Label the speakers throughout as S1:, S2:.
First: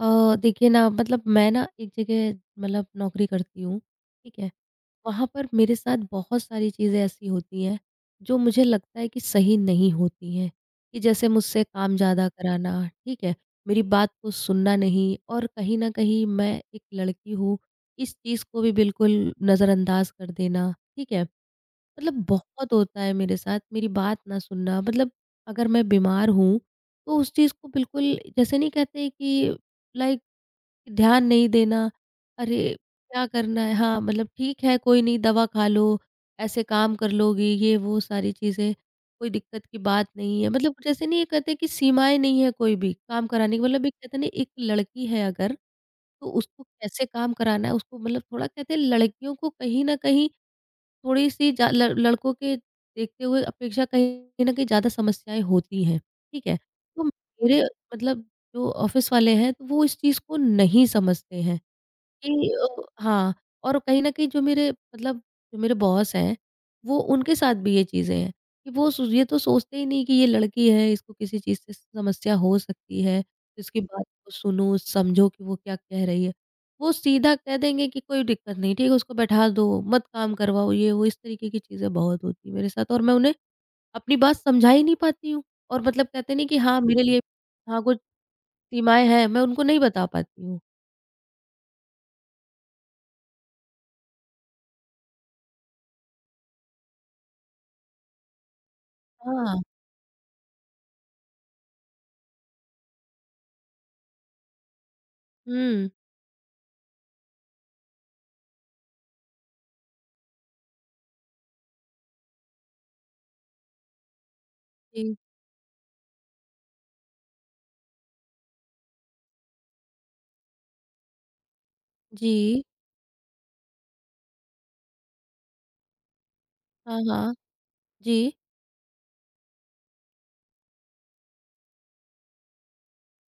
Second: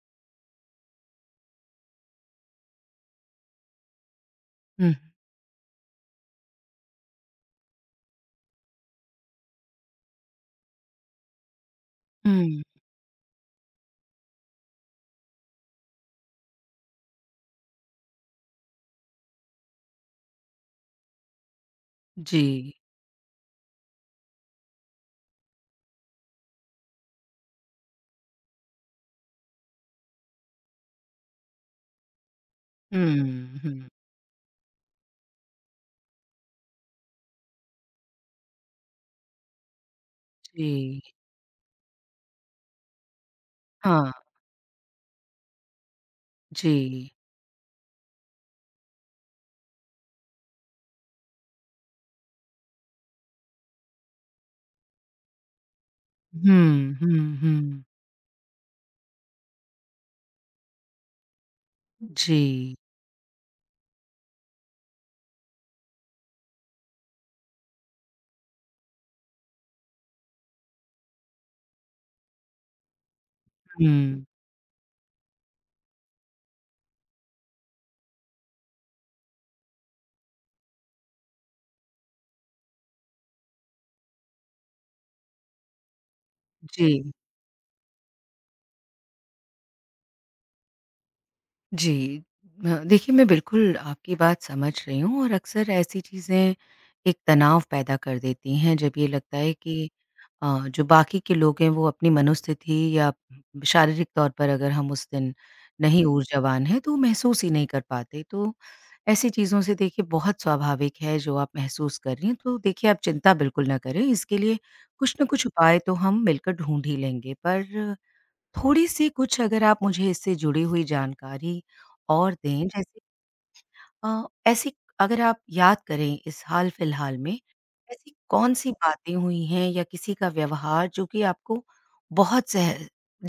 S1: देखिए ना मतलब मैं ना एक जगह मतलब नौकरी करती हूँ, ठीक है?
S2: हुँ,
S1: वहाँ पर मेरे साथ बहुत सारी चीज़ें ऐसी होती हैं, जो मुझे लगता है कि सही नहीं होती हैं, कि जैसे मुझसे काम ज़्यादा
S2: हुँ,
S1: कराना, ठीक है? मेरी बात को सुनना नहीं और कहीं न कहीं मैं एक लड़की हूँ, इस चीज़ को भी बिल्कुल नज़रअंदाज कर देना, ठीक है? मतलब
S2: जी।
S1: बहुत होता है मेरे साथ, मेरी बात ना सुनना मतलब अगर मैं बीमार हूँ, तो उस चीज़ को बिल्कुल जैसे नहीं कहते कि लाइक ध्यान नहीं देना, अरे! क्या
S2: हुँ,
S1: करना है?
S2: हुँ,
S1: हाँ, मतलब ठीक है कोई नहीं दवा खा लो, ऐसे काम कर लोगी, ये वो सारी चीज़ें, कोई दिक्कत की बात नहीं है। मतलब
S2: जी।
S1: जैसे नहीं ये कहते कि सीमाएँ नहीं है कोई भी काम कराने की मतलब एक
S2: हाँ,
S1: कहते हैं ना एक लड़की है अगर, तो उसको कैसे
S2: जी।
S1: काम कराना है उसको मतलब थोड़ा कहते हैं लड़कियों को कहीं न कहीं थोड़ी-सी जा ल लड़कों के देखते हुए अपेक्षा कहीं न कहीं ज़्यादा समस्याएँ होती हैं, ठीक है?
S2: हुँ,
S1: तो
S2: हुँ,
S1: मेरे
S2: हुँ।
S1: मतलब जो ऑफ़िस वाले हैं, तो वो इस चीज़ को नहीं समझते हैं। कि
S2: जी,
S1: हाँ, और कहीं न कहीं जो मेरे मतलब जो मेरे बॉस हैं, वो उनके साथ भी ये चीज़ें हैं कि वो सो ये तो सोचते ही नहीं कि ये लड़की है, इसको किसी चीज़ से समस्या हो सकती है, इसकी बात
S2: हुँ,
S1: को सुनो, समझो कि वो क्या कह रही है। वो सीधा कह देंगे कि कोई दिक्कत नहीं, ठीक है, उसको बैठा दो, मत काम करवाओ, ये वो, इस तरीके की चीज़ें बहुत होती हैं मेरे साथ और मैं उन्हें अपनी बात समझा ही नहीं पाती हूँ और मतलब कहते हैं ना कि हाँ,
S2: जी,
S1: मेरे लिए हाँ, कुछ सीमाएँ हैं, मैं उनको नहीं बता पाती हूँ।
S2: जी। देखिए, मैं बिल्कुल आपकी बात समझ रही हूँ और अक्सर ऐसी चीज़ें एक तनाव पैदा कर देती हैं, जब ये लगता है
S1: हाँ।
S2: कि जो बाकी के लोग हैं, वो अपनी मनोस्थिति या शारीरिक तौर पर अगर हम उस दिन
S1: हुँ।
S2: नहीं ऊर्जावान हैं तो महसूस ही नहीं कर पाते। तो ऐसी चीज़ों से देखिए, बहुत स्वाभाविक है जो आप महसूस कर रही हैं। तो देखिए, आप चिंता बिल्कुल ना करें, इसके लिए
S1: जी।
S2: कुछ न कुछ उपाय तो हम मिलकर ढूँढ ही लेंगे। पर थोड़ी-सी कुछ अगर आप मुझे इससे जुड़ी हुई जानकारी और
S1: जी।
S2: दें, जैसे ऐसी, अगर आप याद करें इस
S1: हाँ,
S2: हाल-फिलहाल
S1: हाँ।
S2: में, ऐसी
S1: जी।
S2: कौन-सी बातें हुई हैं या किसी का व्यवहार जो कि आपको बहुत सह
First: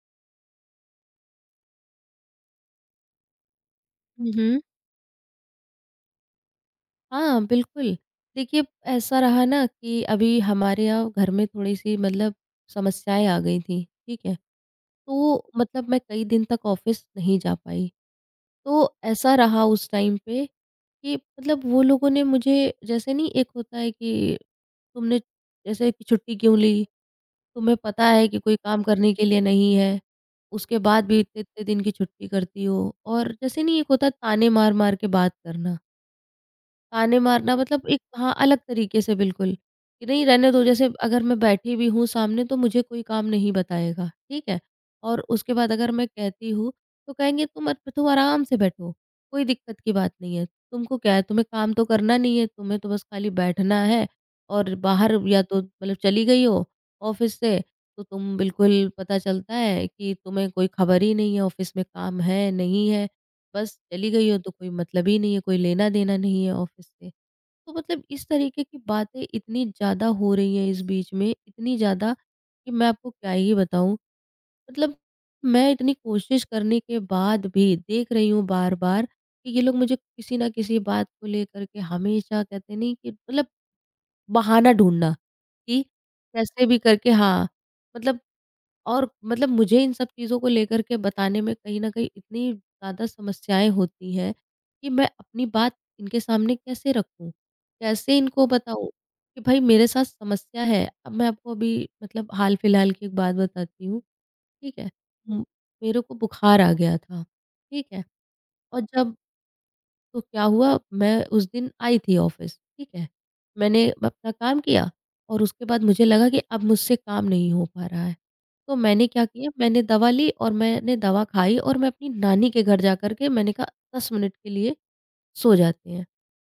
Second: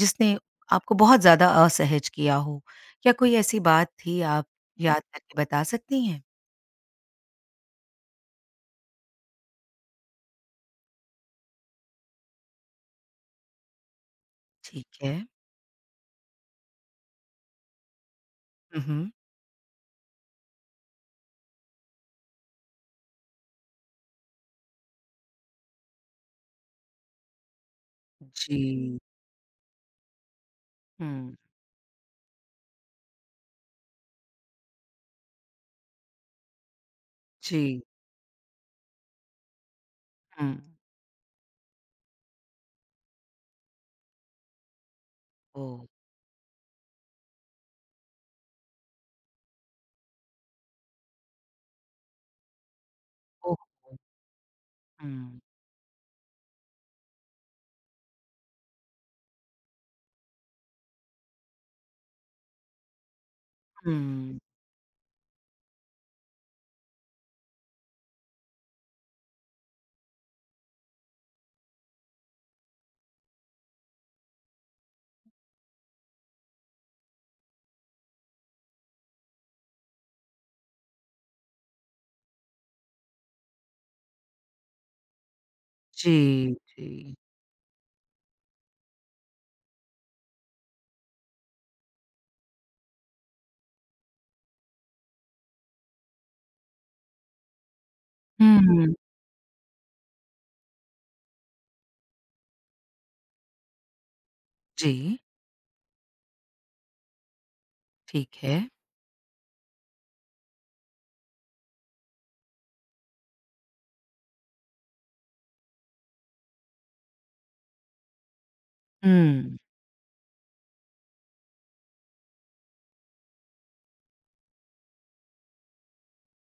S2: जिसने आपको बहुत ज़्यादा असहज किया हो? क्या कोई ऐसी बात थी
S1: हुँ,
S2: आप
S1: हुँ।
S2: याद करके बता सकती हैं?
S1: हाँ, बिल्कुल। देखिए, ऐसा रहा ना कि अभी हमारे यहाँ घर में थोड़ी-सी मतलब समस्याएँ आ गई थीं, ठीक है?
S2: ठीक है।
S1: तो मतलब मैं कई दिन तक ऑफ़िस नहीं जा पाई।
S2: हुँ,
S1: तो
S2: हुँ।
S1: ऐसा रहा उस टाइम पे कि मतलब वो लोगों ने मुझे जैसे नहीं एक होता है कि तुमने जैसे कि छुट्टी क्यों ली? तुम्हें पता है कि कोई
S2: जी।
S1: काम करने के लिए नहीं है, उसके बाद भी
S2: हुँ।
S1: इतने-इतने दिन की छुट्टी करती हो और जैसे नहीं एक होता है ताने मार-मार के बात करना। ताने मारना
S2: जी।
S1: मतलब एक हाँ, अलग तरीके से बिल्कुल, कि नहीं
S2: हुँ।
S1: रहने दो जैसे अगर मैं बैठी भी हूँ सामने तो मुझे कोई काम नहीं बताएगा, ठीक है? और उसके बाद
S2: ओह!
S1: अगर मैं कहती हूँ, तो कहेंगे तुम आराम से बैठो, कोई दिक्कत की बात नहीं है, तुमको क्या है तुम्हें काम तो करना नहीं है, तुम्हें तो बस खाली
S2: ओह!
S1: बैठना है और बाहर
S2: हुँ।
S1: या तो मतलब चली गई हो ऑफ़िस से, तो तुम बिल्कुल पता चलता है कि तुम्हें कोई खबर ही नहीं है ऑफ़िस में काम है, नहीं है। बस चली गई हो
S2: हुँ।
S1: तो कोई मतलब ही नहीं है, कोई लेना-देना नहीं है ऑफिस से। तो मतलब इस तरीके की बातें इतनी ज़्यादा हो रही हैं इस बीच में, इतनी ज़्यादा कि मैं आपको क्या ही बताऊँ। मतलब मैं इतनी कोशिश करने के बाद भी देख रही हूँ बार-बार कि ये लोग मुझे किसी न किसी बात को लेकर के हमेशा कहते नहीं कि मतलब बहाना ढूँढना कि
S2: जी,
S1: कैसे भी
S2: जी।
S1: करके हाँ, मतलब और मतलब मुझे इन सब चीज़ों को लेकर के बताने में कहीं न कहीं इतनी ज़्यादा समस्याएँ होती हैं, कि मैं अपनी बात इनके सामने कैसे रखूँ? कैसे इनको बताऊँ
S2: हुँ।
S1: कि भई मेरे साथ समस्या है? अब मैं आपको अभी मतलब हाल-फिलहाल की एक बात बताती हूँ, ठीक है?
S2: जी,
S1: उम, मेरे को बुखार आ गया था, ठीक है?
S2: ठीक है।
S1: और जब तो क्या हुआ मैं उस दिन आई थी ऑफिस, ठीक है? मैंने अपना काम किया और उसके बाद मुझे लगा कि अब मुझसे काम नहीं हो पा रहा है। तो मैंने क्या किया
S2: हुँ,
S1: मैंने दवा ली और मैंने दवा खाई और मैं अपनी नानी के घर जा कर के मैंने कहा 10 मिनट के लिए सो जाते हैं।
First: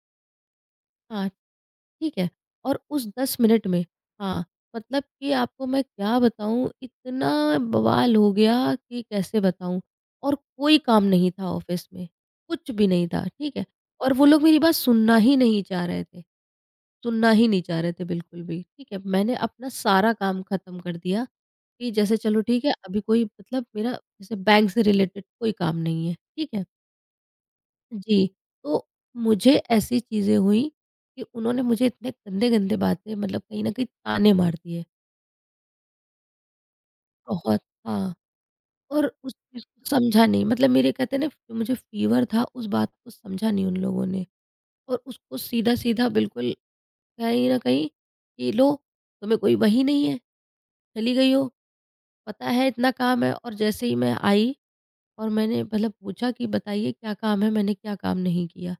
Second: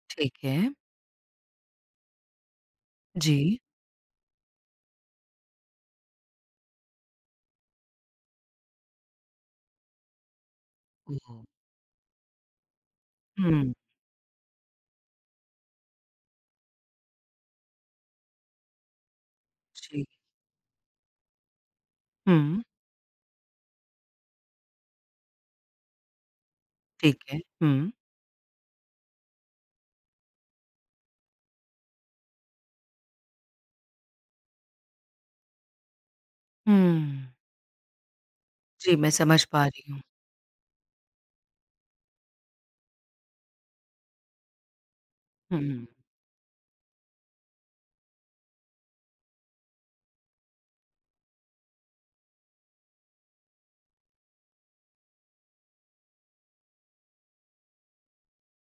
S2: ठीक है।
S1: हाँ, ठीक है? और उस 10
S2: जी।
S1: मिनट में हाँ, मतलब कि आपको मैं क्या बताऊँ इतना बवाल हो गया कि कैसे बताऊँ और कोई काम नहीं
S2: ओह!
S1: था ऑफ़िस में, कुछ भी नहीं था, ठीक है?
S2: हुँ।
S1: और वो लोग मेरी बात सुनना ही नहीं चाह रहे थे, सुनना ही नहीं चाह रहे थे बिल्कुल भी, ठीक है? मैंने अपना
S2: जी।
S1: सारा काम ख़त्म कर दिया कि जैसे चलो
S2: हुँ,
S1: ठीक है, अभी कोई मतलब मेरा जैसे बैंक से रिलेटेड कोई काम नहीं है, ठीक है?
S2: ठीक है। हुँ।
S1: जी, तो मुझे ऐसी चीज़ें हुई कि उन्होंने मुझे इतने गंदे-गंदे बातें मतलब कहीं न कहीं ताने मार दिए,
S2: हुँ।
S1: बहुत हाँ,
S2: जी,
S1: और
S2: मैं
S1: उस
S2: समझ
S1: चीज़
S2: पा
S1: को
S2: रही हूँ।
S1: समझा नहीं मतलब मेरे कहते हैं ना जो मुझे फ़ीवर था उस बात को समझा नहीं उन लोगों ने और उसको
S2: हुँ।
S1: सीधा-सीधा बिल्कुल कहीं न कहीं कि लो तुम्हें कोई वही नहीं है, चली गई हो, पता है इतना काम है और जैसे ही मैं आई और मैंने मतलब पूछा कि बताइए क्या काम है, मैंने क्या काम नहीं किया।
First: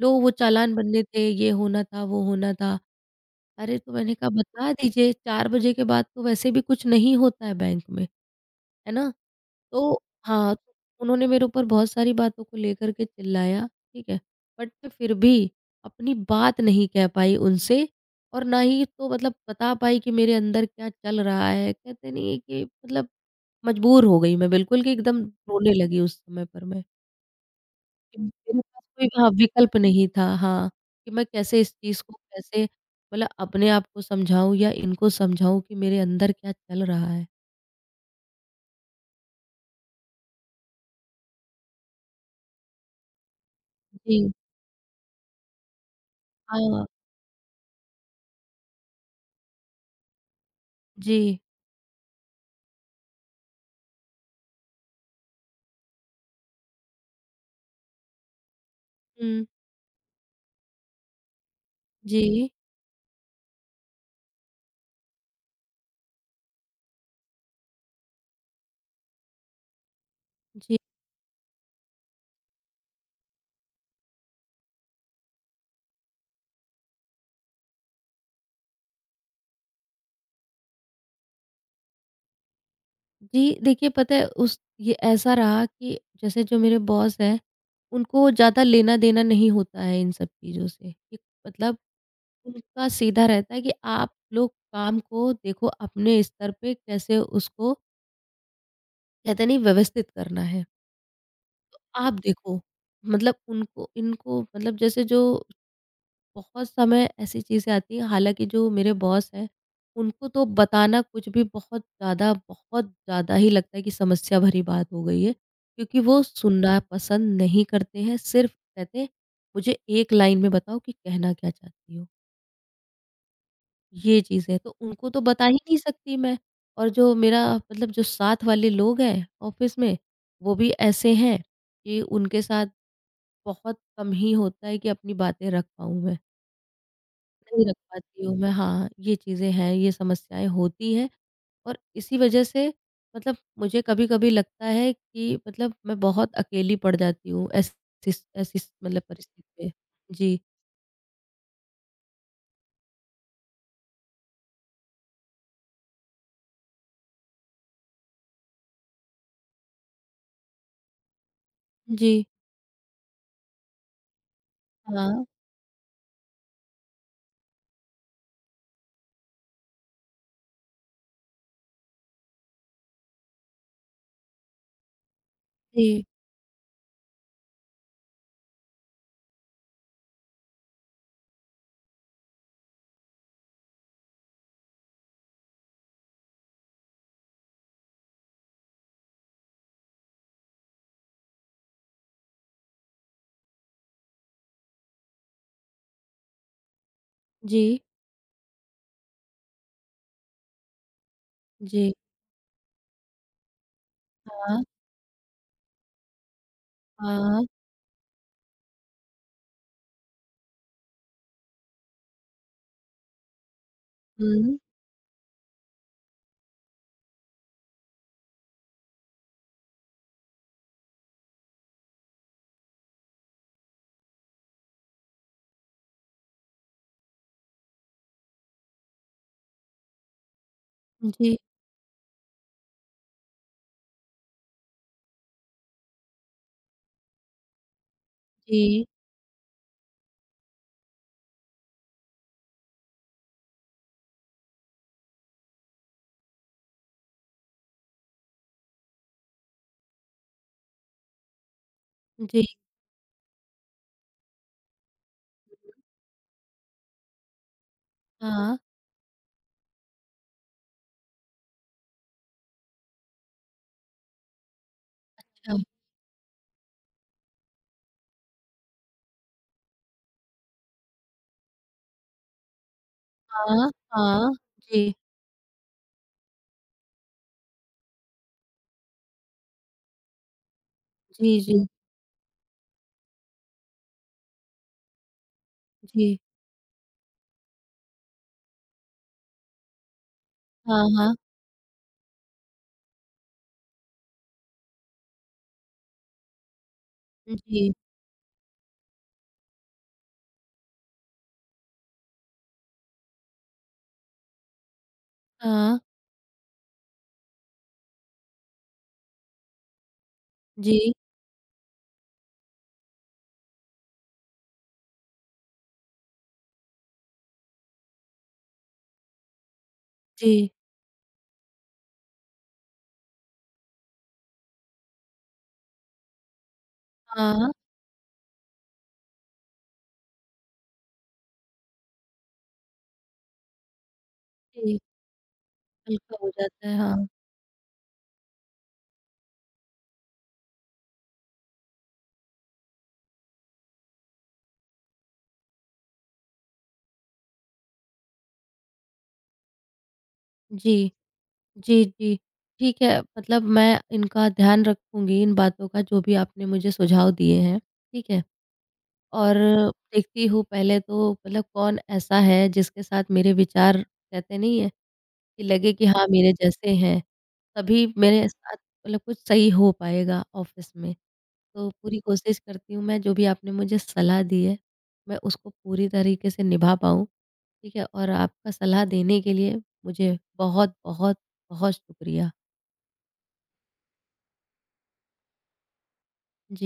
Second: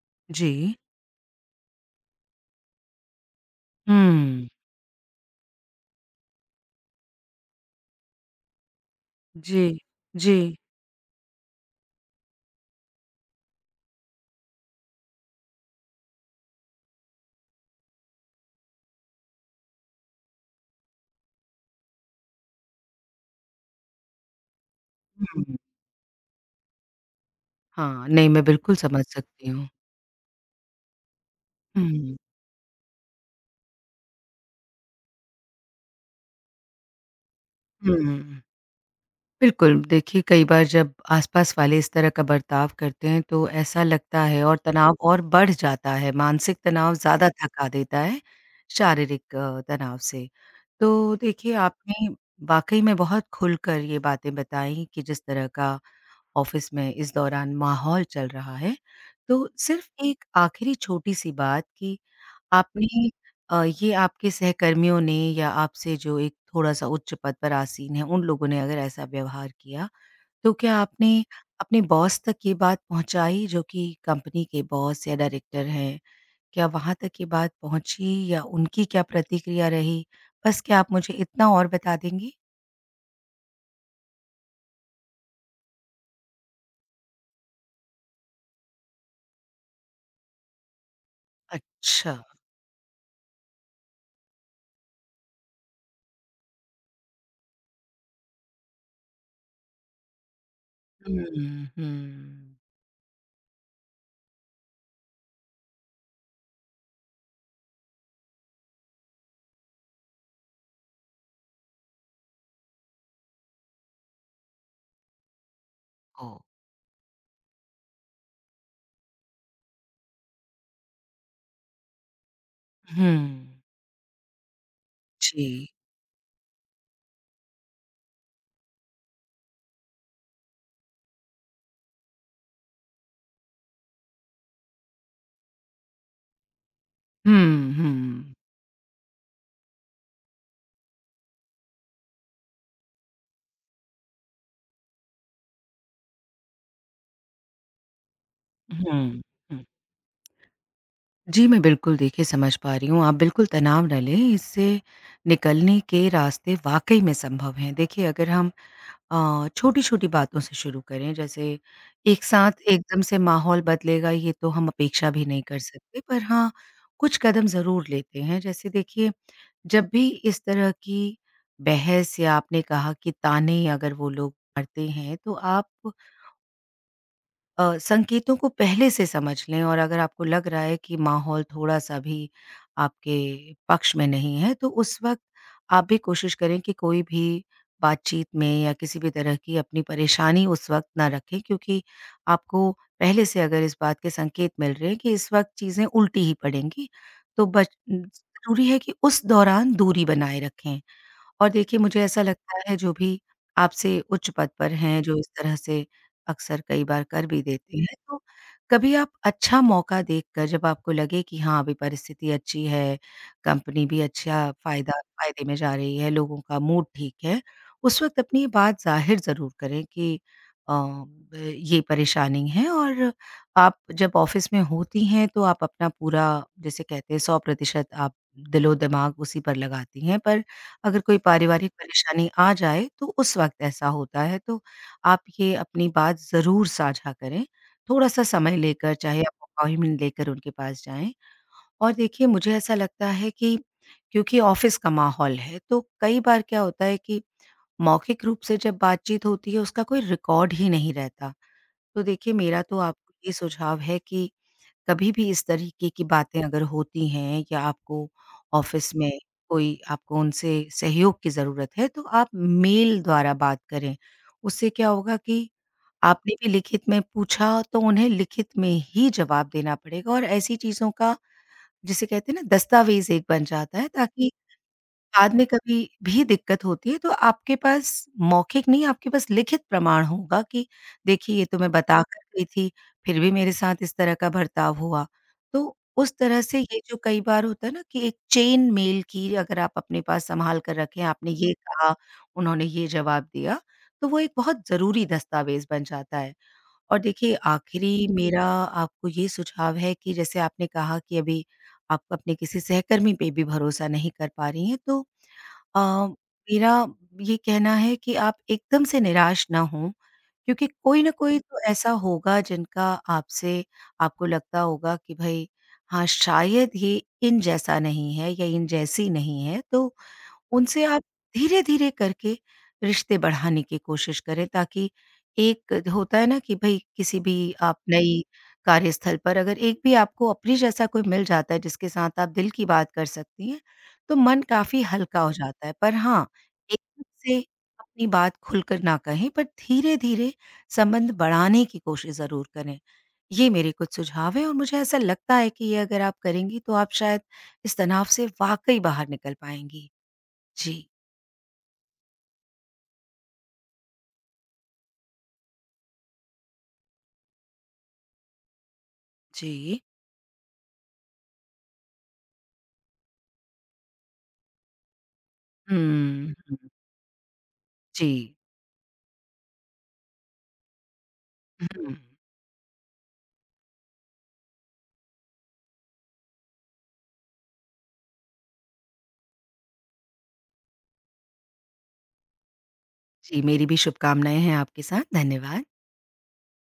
S1: लो वो
S2: जी।
S1: चालान बनने थे, ये होना था, वो होना था। अरे! तो मैंने कहा
S2: हुँ।
S1: बता दीजिए 4 बजे के बाद तो वैसे भी कुछ नहीं होता है बैंक में, है ना?
S2: जी,
S1: तो
S2: जी।
S1: हाँ, तो उन्होंने मेरे ऊपर बहुत सारी बातों को लेकर के चिल्लाया, ठीक है? बट मैं फिर भी अपनी बात नहीं कह पाई उनसे और ना ही तो मतलब बता पाई कि मेरे अंदर क्या चल रहा है। कहते नहीं है कि मतलब मजबूर हो गई मैं बिल्कुल कि एकदम
S2: हुँ।
S1: रोने लगी उस समय पर मैं।
S2: हाँ, नहीं, मैं
S1: मेरे
S2: बिल्कुल
S1: पास
S2: समझ
S1: कोई हाँ,
S2: सकती हूँ।
S1: विकल्प नहीं था हाँ, कि मैं कैसे इस चीज़ को
S2: हुँ।
S1: कैसे मतलब अपने आप को समझाऊँ या इनको समझाऊँ कि मेरे अंदर क्या चल रहा है?
S2: हुँ। बिल्कुल। देखिए, कई बार जब आस-पास वाले इस तरह का बर्ताव करते हैं, तो ऐसा लगता
S1: जी,
S2: है और तनाव और बढ़ जाता है। मानसिक
S1: हाँ,
S2: तनाव ज़्यादा थका देता है शारीरिक तनाव से। तो
S1: जी,
S2: देखिए, आपने वाक़ई में बहुत खुलकर ये बातें बताई कि जिस तरह का ऑफिस में इस दौरान माहौल चल रहा है,
S1: हुँ,
S2: तो सिर्फ एक आखिरी छोटी-सी बात कि
S1: जी,
S2: आपने ये आपके सहकर्मियों ने या आपसे जो एक थोड़ा-सा उच्च पद पर आसीन हैं, उन लोगों ने अगर ऐसा व्यवहार किया, तो क्या
S1: जी,
S2: आपने अपने बॉस तक ये बात पहुँचाई, जो कि कंपनी के बॉस या डायरेक्टर हैं? क्या वहाँ तक ये बात पहुँची या उनकी क्या प्रतिक्रिया रही? बस क्या आप मुझे इतना और बता देंगी?
S1: जी, देखिए पता है उस ये ऐसा रहा कि जैसे जो मेरे बॉस हैं, उनको ज़्यादा लेना-देना नहीं होता है इन सब चीज़ों से, कि मतलब
S2: अच्छा।
S1: उनका सीधा रहता है कि आप लोग काम को देखो अपने स्तर पे कैसे उसको कहते नहीं व्यवस्थित करना है।
S2: हुँ,
S1: आप
S2: हुँ।
S1: देखो मतलब उनको इनको मतलब जैसे जो बहुत समय ऐसी चीज़ें आती हैं हालाँकि जो मेरे बॉस हैं, उनको तो बताना कुछ भी बहुत ज़्यादा ही लगता है कि समस्या भरी बात हो गई है, क्योंकि वो
S2: ओह!
S1: सुनना पसंद नहीं करते हैं, सिर्फ़ कहते हैं, "मुझे एक लाइन में बताओ कि कहना क्या चाहती हो?"
S2: हुँ।
S1: ये चीज़ है, तो उनको तो बता
S2: जी।
S1: ही नहीं सकती मैं और जो मेरा मतलब जो साथ वाले लोग हैं ऑफ़िस में, वो भी ऐसे हैं कि उनके साथ बहुत कम ही होता है कि अपनी बातें रख पाऊँ मैं, नहीं
S2: हुँ,
S1: रख पाती
S2: हुँ।
S1: हूँ मैं हाँ, ये चीज़ें हैं, ये समस्याएँ होती हैं और इसी वजह से मतलब मुझे कभी-कभी लगता है कि मतलब मैं बहुत अकेली पड़ जाती हूँ ऐसी ऐसी मतलब
S2: हुँ, हुँ।
S1: परिस्थिति में। जी।
S2: जी, मैं बिल्कुल देखिए समझ पा रही हूँ। आप बिल्कुल तनाव ना लें, इससे निकलने के रास्ते वाक़ई में संभव हैं। देखिए, अगर हम छोटी-छोटी बातों से शुरू करें, जैसे
S1: जी।
S2: एक साथ एकदम से माहौल बदलेगा ये तो हम अपेक्षा
S1: हाँ।
S2: भी नहीं कर सकते, पर हाँ, कुछ कदम ज़रूर लेते हैं। जैसे देखिए, जब भी इस तरह की बहस या आपने कहा कि ताने अगर वो लोग मारते हैं, तो आप
S1: जी।
S2: संकेतों को पहले से समझ लें, और अगर आपको लग रहा है कि माहौल थोड़ा-सा भी आपके पक्ष में नहीं है, तो उस वक़्त आप भी कोशिश करें कि कोई भी बातचीत में या किसी भी तरह की अपनी परेशानी उस वक़्त ना रखें, क्योंकि आपको पहले से अगर इस बात के संकेत मिल रहे हैं कि इस वक़्त चीज़ें उल्टी ही पड़ेंगी, तो बच
S1: जी।
S2: ज़रूरी है कि उस दौरान दूरी बनाए रखें। और देखिए,
S1: जी।
S2: मुझे ऐसा लगता है, जो भी आपसे उच्च पद
S1: हाँ।
S2: पर हैं, जो इस तरह से अक्सर कई बार कर भी
S1: हाँ।
S2: देते हैं, तो कभी आप अच्छा मौका देखकर, जब आपको लगे कि हाँ, अभी परिस्थिति अच्छी है, कंपनी भी अच्छा
S1: हुँ।
S2: फ़ायदा फ़ायदे में जा रही है, लोगों का मूड ठीक है, उस वक़्त अपनी ये बात ज़ाहिर ज़रूर करें कि अ, ब ये परेशानी है, और आप जब ऑफ़िस में होती हैं तो आप अपना पूरा, जिसे कहते हैं 100%, आप दिलो-दिमाग उसी पर लगाती हैं, पर अगर कोई
S1: जी,
S2: पारिवारिक परेशानी आ जाए तो उस वक़्त ऐसा होता है, तो आप ये अपनी बात ज़रूर साझा करें। थोड़ा-सा समय
S1: जी,
S2: लेकर, चाहे आप अपॉइंटमेंट लेकर उनके पास जाएँ। और देखिए, मुझे ऐसा लगता है कि क्योंकि ऑफ़िस का माहौल है, तो कई बार क्या होता है कि मौखिक रूप से जब बातचीत होती है, उसका कोई रिकॉर्ड ही नहीं रहता। तो देखिए,
S1: जी।
S2: मेरा तो आपको ये सुझाव है कि कभी भी इस तरीके की बातें अगर होती हैं या आपको
S1: हाँ।
S2: ऑफ़िस में कोई, आपको उनसे सहयोग की ज़रूरत है, तो आप मेल द्वारा बात करें। उससे क्या होगा कि
S1: अच्छा।
S2: आपने भी लिखित में पूछा, तो उन्हें लिखित में ही जवाब देना पड़ेगा, और ऐसी चीज़ों का जिसे कहते हैं ना, दस्तावेज़ एक बन
S1: हाँ,
S2: जाता है, ताकि
S1: हाँ। जी।
S2: बाद में कभी भी दिक्कत होती है, तो आपके पास मौखिक नहीं, आपके पास लिखित प्रमाण होगा कि देखिए,
S1: जी,
S2: ये
S1: जी,
S2: तो मैं बताकर गई थी, फिर भी मेरे साथ इस तरह का बर्ताव हुआ। तो
S1: जी।
S2: उस तरह से, ये जो कई बार होता है ना, कि एक चेन मेल की अगर आप अपने पास सँभाल कर
S1: हाँ,
S2: रखें,
S1: हाँ।
S2: आपने ये कहा, उन्होंने ये जवाब दिया, तो वो एक बहुत ज़रूरी दस्तावेज़ बन जाता है। और देखिए,
S1: जी।
S2: आखिरी मेरा आपको ये सुझाव है कि जैसे आपने कहा कि अभी आप अपने किसी सहकर्मी पे भी भरोसा नहीं कर पा रही हैं, तो
S1: हाँ।
S2: अ, मेरा ये कहना है कि आप एकदम से निराश ना हों, क्योंकि
S1: जी।
S2: कोई ना कोई तो ऐसा होगा जिनका आपसे, आपको लगता होगा कि भई हाँ, शायद ये इन जैसा नहीं है या इन जैसी नहीं है, तो
S1: जी।
S2: उनसे आप धीरे-धीरे करके रिश्ते बढ़ाने की कोशिश करें, ताकि एक होता है ना कि भई किसी भी,
S1: हाँ,
S2: आप नई कार्यस्थल पर अगर एक भी आपको अपने जैसा कोई मिल जाता है जिसके साथ आप दिल की बात कर सकती हैं, तो मन
S1: जी,
S2: काफ़ी हल्का हो जाता है। पर
S1: हल्का
S2: हाँ,
S1: हो जाता है,
S2: एकदम
S1: हाँ।
S2: से अपनी बात खुलकर ना कहें, पर धीरे-धीरे संबंध बढ़ाने की कोशिश ज़रूर करें। ये मेरे कुछ सुझाव हैं, और मुझे ऐसा लगता है कि ये अगर आप करेंगी तो आप शायद इस तनाव से वाक़ई बाहर निकल पाएँगी। जी,
S1: जी, जी, जी। ठीक है, मतलब मैं इनका ध्यान रखूँगी, इन बातों का जो भी आपने मुझे सुझाव दिए हैं, ठीक है? और
S2: जी।
S1: देखती हूँ पहले तो मतलब कौन ऐसा है जिसके साथ मेरे विचार कहते नहीं है कि लगे कि हाँ, मेरे
S2: हुँ,
S1: जैसे
S2: हुँ।
S1: हैं, तभी मेरे
S2: जी,
S1: साथ मतलब कुछ सही हो पाएगा ऑफ़िस में। तो
S2: हुँ।
S1: पूरी कोशिश करती हूँ मैं जो भी आपने मुझे सलाह दी है, मैं उसको पूरी तरीके से निभा पाऊँ। ठीक है और आपका सलाह देने के लिए मुझे बहुत बहुत बहुत शुक्रिया।
S2: जी, मेरी भी शुभकामनाएँ हैं आपके साथ। धन्यवाद।
S1: जी।